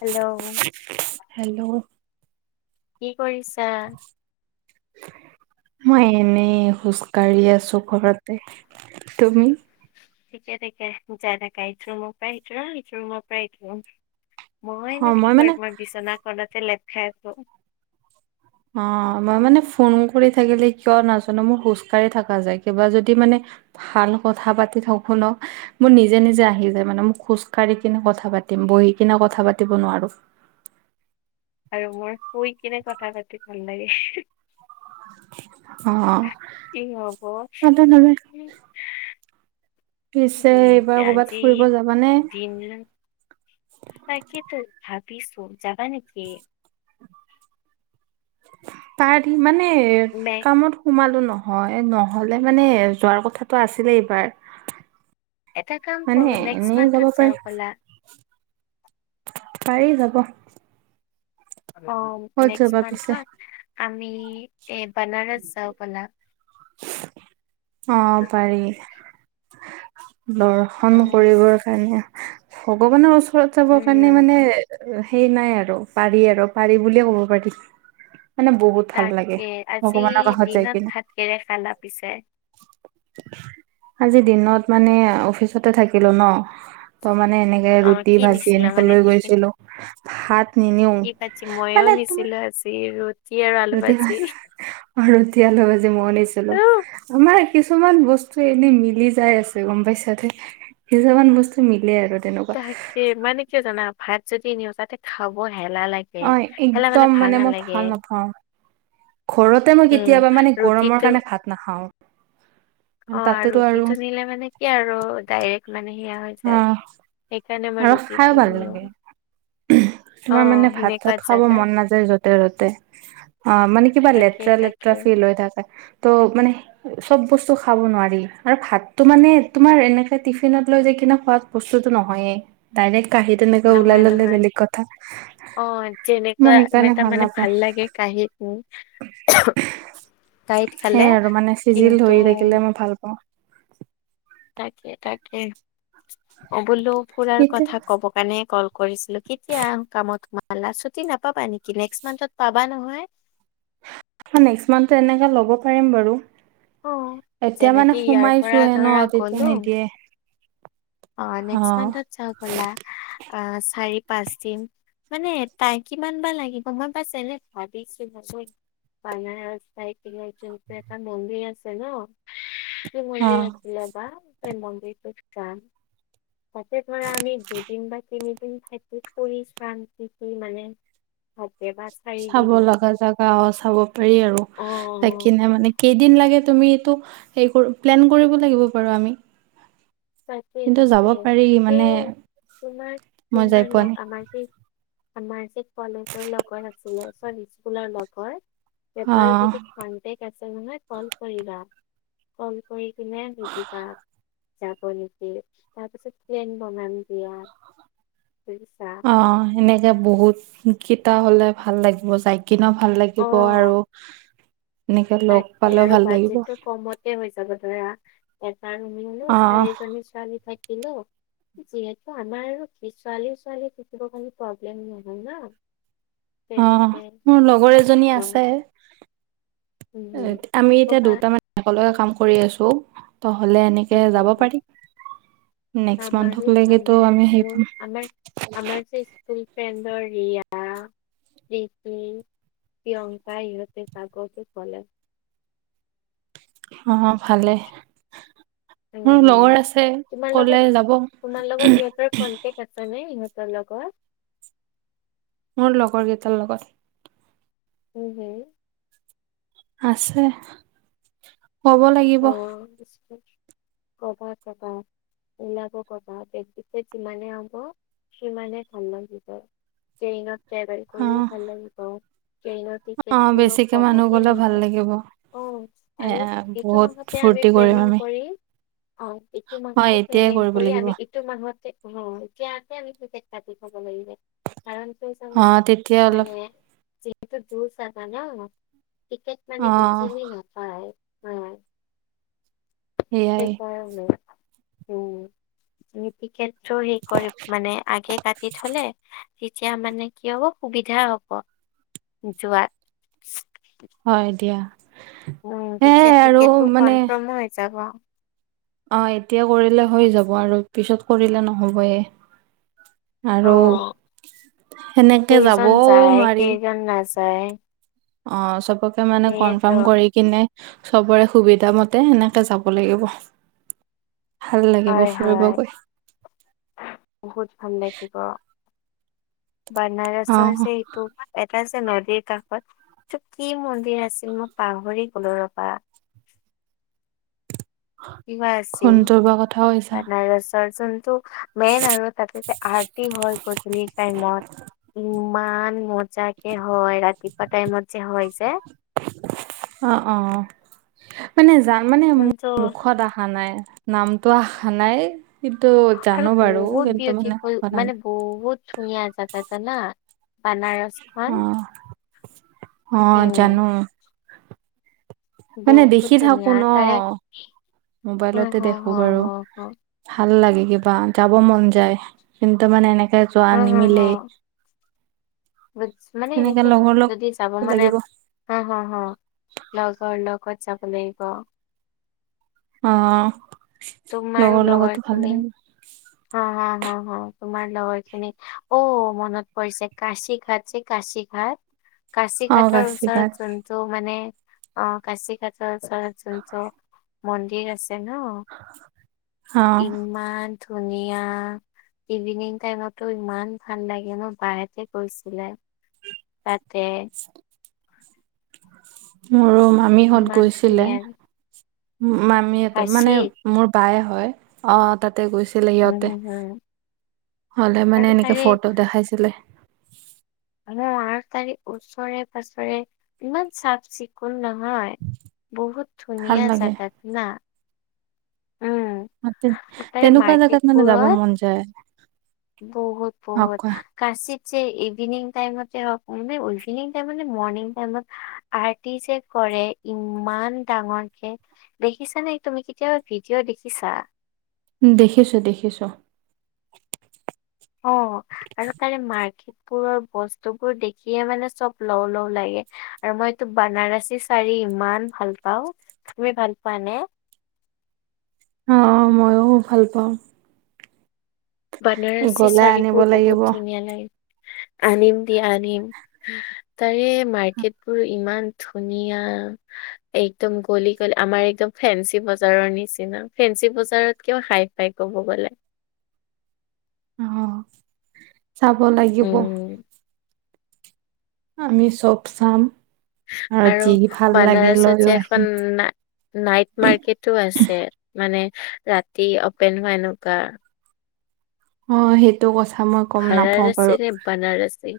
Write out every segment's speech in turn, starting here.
Hello. Hello. কি কৰিছা? [unintelligible] মই এনেই খোজ কাঢ়ি আছো ঘৰতে, তুমি? ঠিকে ঠিকে যাই থাকা ইটো ৰুমৰ পৰা সিটো ৰুম সিটো ৰুমৰ পৰা ইটো ৰুম। অ মইনো মই কি মানে কৰিম তোমাৰ বিছনা খনতে লেপ খাই আছো। অ মই মানে ফোন কৰি থাকিলে কিয় নাজানো মোৰ খোজ কঢ়ি থকা যায় কিবা যদি মানে ভাল কথা পাতি থওক শুনক মোৰ নিজে নিজে আহি যায় মানে মোক খোজ কঢ়ি কিনে কথা পাতিম বহি কিনে কথা পাতিব নোৱাৰো। আৰু মোৰ শুই কিনে কথা পাতি ভাল লাগে। অ কি হব তাতে নাযায়। পিছে উম এতিয়া এইবাৰ আজি কৰবাত ফুৰিব যাবানে? [unintelligible] তাকেটো ভাবিছো যাবা নেকি? তাৰ সিমানে মে কামত সোমালো নহয় নহ'লে মানে যোৱাৰ কথাটো আছিলে এইবাৰ। এটা কাম কৰো মানে নেক্সট এনে যাব মান্থত পাৰি। যাওঁ ব'লা। পাৰি যাব। অ ক'ত নেক্স যাবা পিছে? মান্থত আমি এ বনাৰছ যাওঁ বলা। অ পাৰি দ অ ৰ্শন কৰিবৰ কাৰণে ভগৱানৰ ওচৰত যাবৰ কাৰণে উম মানে সেই নাই আৰু পাৰি আৰু পাৰি বুলিয়ে ক'ব পাৰি। মানে বহুত ভাল লাগে তাকে আজি ভগৱানৰ কাষত যাই দিনত কিনে ভাত কিহেৰে খালা পিছে? [unintelligible] আজি দিনত মানে অফিচতে থাকিলো ন ত মানে এনে অ ৰুটি কি ভাজি নিছিলা এনেকে মানে লৈ টিফিন গৈছিলো ভাত নিনিও কি মইও মানে তোমাৰ নিছিলো ভাজি ৰুটি আৰু ৰুটি ভাজি অ ৰুটি আলু ভাজি ময়ো নিছিলো। আৰু আমাৰ কিছুমান বস্তু এনে মিলি যাই আছে গম পাইছা তই। কিছুমান বস্তু মিলে আৰু। তাকে মানে কিয় জানা ভাত যদি নিও তাতে খাব এলাহ লাগে অ হেলা মানে একদম ভাল মই নালাগে। ভাল নাপাওঁ। ঘৰতে মই উম কেতিয়াবা মানে গৰমৰ ৰুটিটো কাৰণে ভাত নাখাওঁ। অ' আৰু সিটো নিলে মানে কি আৰু ডাইৰেক্ট মানে সেয়া হৈ অ যায়। খাইছানে মা ৰুটি টো নিও। উম। অ তোমাৰ মানে ভাত সেনেকুৱা চাত খাব জাগাত মন নাযায় য'তে ত'তে অ মানে কিবা তাকে লেতেৰা লেতেৰা তাকে লেতেৰা ফিল হৈ থাকে ত মানে সে চব বস্তু খাব নোৱাৰি। আৰু ভাতটো মানে তোমাৰ এনেকে টিফিনত লৈ যাই কিনে খোৱাত বস্তুতো নহয়েই ডাইৰেক্ট কাহী তেনেকৈ ওলাই নহয় ললে নহয় বেলেগ কথা। অ' মই যেনেকোৱা সেইকাৰণে তাৰ মানে নাপাওঁ ভাল লাগে কাঁহীত উম কাঁহীত খালে। সেইয়াই আৰু মানে চিজিল কিন্তু- হৈ থাকিলে মই ভাল পাওঁ তাকে তাকে। অ' বোলো ফুৰাৰ এতিয়া কথা ক'ব। মানে ক'ল কৰিছিলো। কেতিয়া কামত ছুটি নাপাবা নেকি নেক্স মাহত পাবা নহয়। নেক্সট মান্থ এনেকে ল'ব পাৰিম বাৰু অ এতিয়া মানে যেনেকে ইয়াৰ পৰা সোমাইছোহে ধৰা ন' তেতিয়া গ'লো নিদিয়ে অ' নেক্স মান্থত যাও বলা আ চাৰি পাঁচ দিন। মানে তাই কিমান বা লাগিব মই পাইছে ভাবিছো। বেনাৰস যায় কিনে কোনটো এটা মন্দিৰ আছে ন' অ মন্দিৰ আছিলে বা সেই মন্দিৰটোত যাম। তাতে ধৰা আমি দুদিন বা তিনিদিন ঠাইত ফুৰি চাম [unintelligible] মানে [unintelligible] চাব লগা জেগা অ' চাব পাৰি আৰু অ তাক কিনে মানে- কেইদিন লাগে তুমি এইটো প্লেন কৰিব লাগিব পাৰো নেকি আমি। কিন্তু যাব তাতে-তাকে। পাৰি মানে সেই মই যাই পোৱা নাই তোমাৰ-তোমাৰলোক আমাৰ যে- আমাৰ যে কলেজৰ লগৰ আছিলে। স্কুলৰ অ লগৰ- কনটেক্ট আছে নহয় ফোন কৰিবা, ক'ল কৰি কেনে সুধিবা- যাব নেকি। তাৰ পিছত প্লেন বনাম দিয়া। অ' সেনেকে- বহুতকেইটা হ'লে ভাল লাগিব যায় কিনিও ভাল লাগিব অ আৰু। এনেকে লগ তাকে পালেও আৰু ভাল লাগিব। বাজেটটো কমতে হৈ যাব ধৰা এটা ৰুম ললো অ চাৰিজনী ছোৱালী থাকিলো। যিহেতু আমাৰ ছোৱালী-ছোৱালী থাকিব কাৰণে প্ৰব্লেম নহয় ন। অহ', তেনেকে মোৰ লগৰ এজনী অ আছে। এই উম আমি এতিয়া কবা দুটামান একেলগে কাম কৰি আছো। ত হ'লে এনেকৈ যাব পাৰিম। আমাৰে সেই আমাৰ-আমাৰ যে স্কুল- ফ্ৰেন্ডৰ ৰিয়া- প্ৰীতি, প্ৰিয়ংকা ইহঁতে যাব টো কলে অ' ভালেই। মোৰ লগৰ উম আছে ক'লে যাব। কন্টেক আছে নে ইহঁতৰ লগত? মোৰ লগৰ কেইটাৰ লগত। উম হুম। আছে। কব- লাগিব অ পঢ়া-পঢ়া। উলাব কবা যিমানে হব সিমানে ভাল লাগিব। ট্ৰেইনত ট্ৰেভেল অ কৰিও ভাল লাগিব। ট্ৰেইনত- অ তেতিয়া বেছিকে মানুহ কমতে গলে হৈ ভাল যায়। লাগিব অ' এ আৰু- এইটো বহুত মাহতে আমি ফূৰ্তি কৰিম প্লেনিং আমি কৰি অ এইটো অ মাহতে এতিয়াই প্লেনিং কৰিব কৰি লাগিব আমি- এইটো মাহতে অহ। এতিয়া আমি টিকেট কাটিব ক'ব লাগিব। কাৰনটো অ তেতিয়া অলপ মানে যিহেতু দূৰ যাবা ন'। মানে অ এক শ্ৰেণীভাব। হয় হয়, সেয়াই সেইকাৰণে। [unintelligible] তুমি টিকেটো হেৰি কৰি মানে আগে কাটি থ'লে। তেতিয়া মানে কি হ'ব সুবিধা হ'ব যোৱাত। হয় দিয়া। উম' সেয়াই তেতিয়া আৰু টিকেটো কনফাৰ্ম হৈ যাব। অঁ', এতিয়া কৰিলে হৈ যাব আৰু পিছত কৰিলে নহবয়ে। অ আৰু সেনেকে যাবও নোৱাৰি। য়াননাচ। প্ৰায় অ চবকে মানে কনফাৰ্ম কৰি কিনে। চবৰে সুবিধা মতে এনেকে যাব লাগিব। ভাল লাগিব হয়', ফুৰিব হয় গৈ ', বহুত ভাল লাগিব। বনৰাজৰ অ', যে তোৰ এটা যে নদীৰ কাষত তোৰ কি মন্দিৰ আছিল মই পাহৰি গলো ৰ'বা। কিবা আছিল। ফোনটোৰ পৰা কথা কৈছা বনৰাজৰ যোনটো মেইন আৰু তা'তে যে আৰ্টি হয়, গধূলি টাইমত ইমান মজা। তাকে হয়, ৰাতিপুৱা টাইমত যে হয় যে। অ, অ, মানে জান মানে কিন্তু মুখত অহা নাই নামটো অহা নাই। ইটো আৰু জানো বাৰো বহুত কিন্তু মানে বিউটিফুল মানে সাবধানে। বহুত ধুনীয়া জাগা জানা। অ', বানাৰসখন অ', উম। জানো মানে দেখি বহুত থাকো ধুনীয়া ন তাৰে হ মোবাইলতে হ দেখো হ বাৰু হ। ভাল লাগে কিবা যাব মন যায়। কিন্তু মানে এনেকে যোৱা হ নিমিলেই। বুটচ মানে এনেকে সেনেকে লগৰ লগ যদি যাব মানে। লাগিব হ হ হ লগৰ লগ লগত যাব লাগিব। অ লগৰ লগতো ভালে। হ হ হ হহ তোমাৰ লগৰ খিনিত অ মনত পৰিছে কাশি ঘাশিক। কাশি ঘাট কাশি অ', ঘাটৰ গাছি ওচৰত ঘাট জোন। ত মানে অ কাশি ঘাতটো উচৰত জোনটো মন্দিৰ আছে। তাত 'ন' অ', ইমান ধুনীয়া। ইভিনিং টাইমতো ইমান ভাল লাগে 'ন' বাই সেতে গৈছিলে। তাতে মোৰো মামীহঁত ইমান গৈছিলে ধুনীয়া মামীটো মানে। কাশীত মোৰ বায়ে হয়। অ তাত। তে গৈছিলে উম সিহঁতে হম হম হলে আৰু মানে এনেকে তাৰে ফটো দেখাইছিলে। মান আঠ তাৰিখ ওচৰে পাঁজৰে ইমান চাফ চিকুণ নহয়। বহুত ভাল ধুনীয়া লাগে জাগাত না। উম তে তাৰে তেনেকুৱা মাৰ্কেট জোগাত মানে যাব বোৰত মন যায়। বহুত অ' -বহুত। কোৱা কচিত যে ইভিনিং টাইমত হওক মানে ইভিনিং টাইমতে মৰ্নিং টাইমত। আৰ্টি যে কৰে ইমান ডাঙৰকে। দেখিছা নে? তুমি কেতিয়াবা ভিডিঅ' দেখিছা। উম দেখিছো -দেখিছো। অ আৰু তাৰে মাৰ্কট। কাপোৰৰ বস্তু বোৰ দেখিয়ে মানে চব লও লও লাগে আৰু মই এইটো বানাৰসী, চাৰি ইমান ভাল পাওঁ তুমি ভাল পোৱা নে? অ অ মইয়ো ভাল পাওঁ। বনাৰসী গ'লে আনিব চাৰিবোৰ লাগিব বহুত অ' ধুনীয়া লাগে আনিম দিয়া আনিম। তাৰে মাৰ্কেট বোৰ ইমান ধুনীয়া। একদম গলি গলি আমাৰ একদম ফেঞ্চি, বজাৰৰ নিচিনা ফেঞ্চি বজাৰত কেও হাই- হাই ক'ব গ'লে। চাব লাগিব। উম আমি চব চাম আৰু যি ভাল লাগে বানাৰসত যে লৈও এখন আহিম। না নাইট মাৰ্কেটটো আছে মানে ৰাতি অপেন হোৱা এনেকুৱা- অ সেইটো কথা মই গম নাপাও ভাৰাৰসী বাৰু- নে বানাৰসী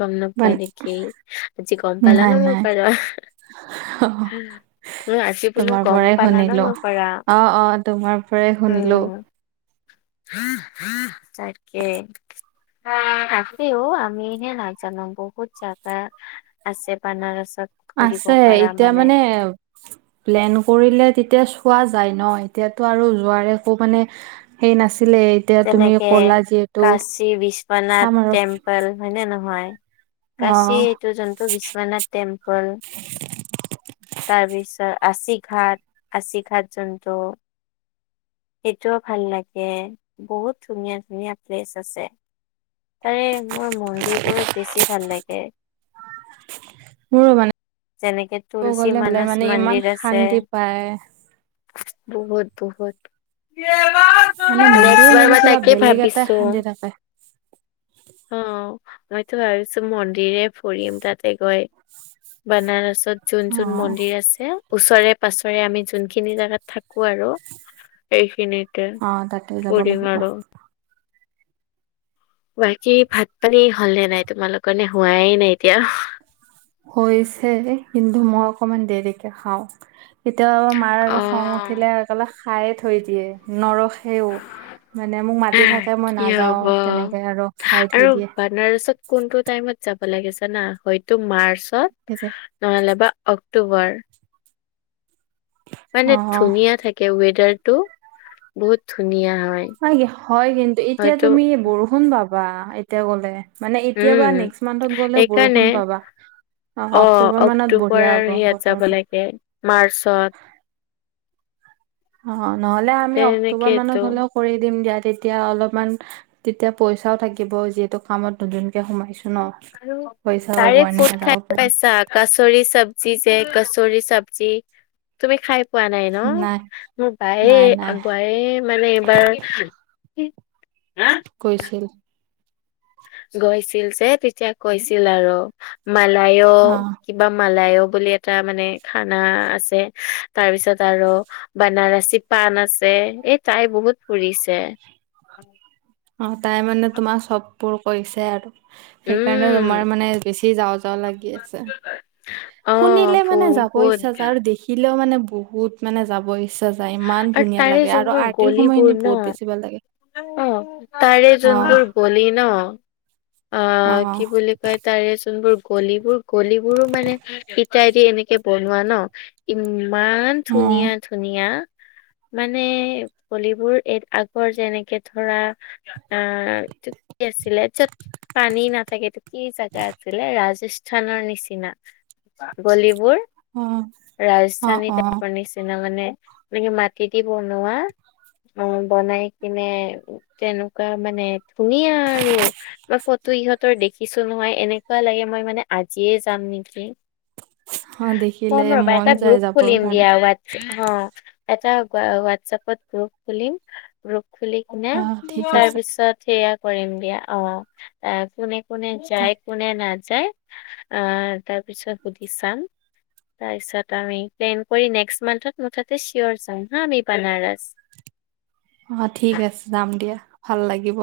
গম নাপোৱা মানে নেকেই আজি গম পালা ন নাই মোৰ নাই পৰা। উম। এ আজি বোলো তোমাৰ গম পৰাই পালা ন শুনিলো পৰা অ' অ' তোমাৰ পৰাই শুনিলো উম। তাকে। আছে অঁও আমি হে নাজানো বহুত জাগা- আছে বানাৰসত- ফুৰিব আছে পাৰা এতিয়া মানে। প্লেন কৰিলে তেতিয়া চোৱা যায় ন এতিয়াতো আৰু যোৱাৰ একো মানে- সেই নাছিলে- এতিয়া তুমি যেনেকে ক'লা যিহেতু কাশী বিশ্বনাথ চাম আৰু টেম্প, হয়নে নহয় অ কাশী এইটো জন্তু বিশ্বনাথ টেম্পল তাৰ পিছত পাছিঘাট পাছিঘাট জন্তু- সেইটোও ভাল লাগে বহুত ধুনীয়া ধুনীয়া প্লেচ আছে। তাৰে মোৰ মন্দিৰবোৰত বেছি ভাল লাগে। মোৰো মানে যেনেকে ক'ব তুলসী গ'লে হলে মানস মানে ইমান মন্দিৰ আছে। শান্তি পায় বহুত বহুত। দেৱা [unintelligible] মানে মন্দিৰত গলে কিবা বেলেগ এটাই শান্তি লাগে। অ, মইতো ভাবিছোঁ মন্দিৰে ফুৰিম তাতে গৈ বানাৰসত যোন অ যোন মন্দিৰ আছে। ওচৰে পাছৰে আমি যোনখিনি জাগাত থাকো আৰু এইখিনিত। অ তাতে যাব ফুৰিম লাগিব আৰু। বাকী ভাত পানী হল নে নাই তোমালোকৰ নে হোৱাই নাই এতিয়া? হৈছে। কিন্তু, মই অকমান দেৰিকে খাওঁ। কেতিয়াবা মাৰ অ আৰু খং উঠিলে অকলে খাইয়ে থৈ দিয়ে নৰসে সেইও মানে মোক মাতি থাকে মই কি নাযাওঁ তেনেকৈ আৰু খাই থৈ দিয়ে। আপোনাৰত কোনটো টাইমত যাব লাগিছে না হয়তো মাৰ্চত। আছা। [unintelligible] নহ'লে বা অক্টোবৰ। অ মানে ধুনীয়া থাকে ৱেডাৰ টো বহুত ধুনীয়া হয়। ন কি হয় কিন্তু এতিয়া হয়তো তুমি বৰষুণ পাবা এতিয়া গলে মানে এতিয়াবা উম, নেক্সট মান্থত গ'লে বৰষুণ সেইকাৰণে পাবা। অ, অক্টোবৰ মানত অক্টোবৰ বঢ়িয়া হ'ব আৰু ইয়াত যাব বতৰটো লাগে মাৰ্চত। অ, নহলে আমি অক্টোবৰ তেনেকেইতো মানত হ'লেও কৰি দিম দিয়া তেতিয়া অলপমান তেতিয়া পইচাও থাকিব যিহেতু কামত নতুনকে সোমাইছো ন। আৰু পইচা হ'ব তাৰে্ এনেকে ফুড যাব খাই পাৰিম পাইছাক? কচৰি চব্জি যে কছৰি চব্জি। তুমি খাই পোৱা নাই ন? নাই মোৰ বায়ে নাই নাই বায়ে মানে এইবাৰ হ। কৈছিল। গৈছিল যে তেতিয়া কৈছিল আৰু মালায়ো অ কিবা মালায়ো বুলি এটা মানে খানা আছে তাৰপিছত আৰু বনাৰসী পণ আছে এই তাই বহুত ফুৰিছে। অ, তাই মানে তোমাৰ চববোৰ কৰিছে আৰু সেইকাৰণে উম তোমাৰ মানে বেছি যাৱ লাগি আছে অ শুনিলে মানে যাব ইচ্ছা বহুত আৰু দেখি। শিকিলেও মানে বহুত মানে যাবই ইচ্ছা যায় ইমান আৰু ধুনীয়া তাৰে লাগে আৰু যোনবোৰ আৰ্টিৰ গলিবোৰ সময়খিনি ন বহুত বেছি ভাল লাগে। অ, তাৰে অ যোনবোৰ বলি ন? অ, কি বুলি কয় তাৰেজোন কলিবোৰ কলিবোৰো মানে ইটাই দি এনেকে বনোৱা ন। ইমান অ ধুনীয়া - ধুনীয়া। মানে পলিবোৰ এই আগৰ যেনেকে ধৰা আহ এইটো কি আছিলে পানী নাথাকেটো কি জোগা আছিলে ৰাজস্থানৰ নিচিনা। গলিবোৰ অ অ ৰাজধানী অ টাইপৰ নিচিনা মানে। নি মাটি দি বনোৱা। অ, বনাই কিনে তেনেকুৱা মানে ধুনীয়া আৰু মই ফটো ইহঁতৰ দেখিছো নহয় এনেকুৱা লাগে মই মানে আজিয়ে যাম নেকি? অ দেখিলে ক'ম ৰ'বা মন এটা যায় গ্ৰুপ যাবৰ খুলিম কাৰণে দিয়া আৰু এটা হোৱাটছপত গ্ৰুপ খুলিম গ্ৰুপ খুলি নে অ ঠিক আছে তাৰপিছত সেয়া কৰিম দিয়া অ, কোনে কোনে যায় কোনে নাযায় আহ তাৰপিছত সুধি চাম। তাৰ পিছত আমি প্লেন কৰি নেক্সট মান্থত মুঠতে চিয়ৰ যাম হা আমি বানাৰছ। অ, ঠিক আছে যাম দিয়া ভাল লাগিব।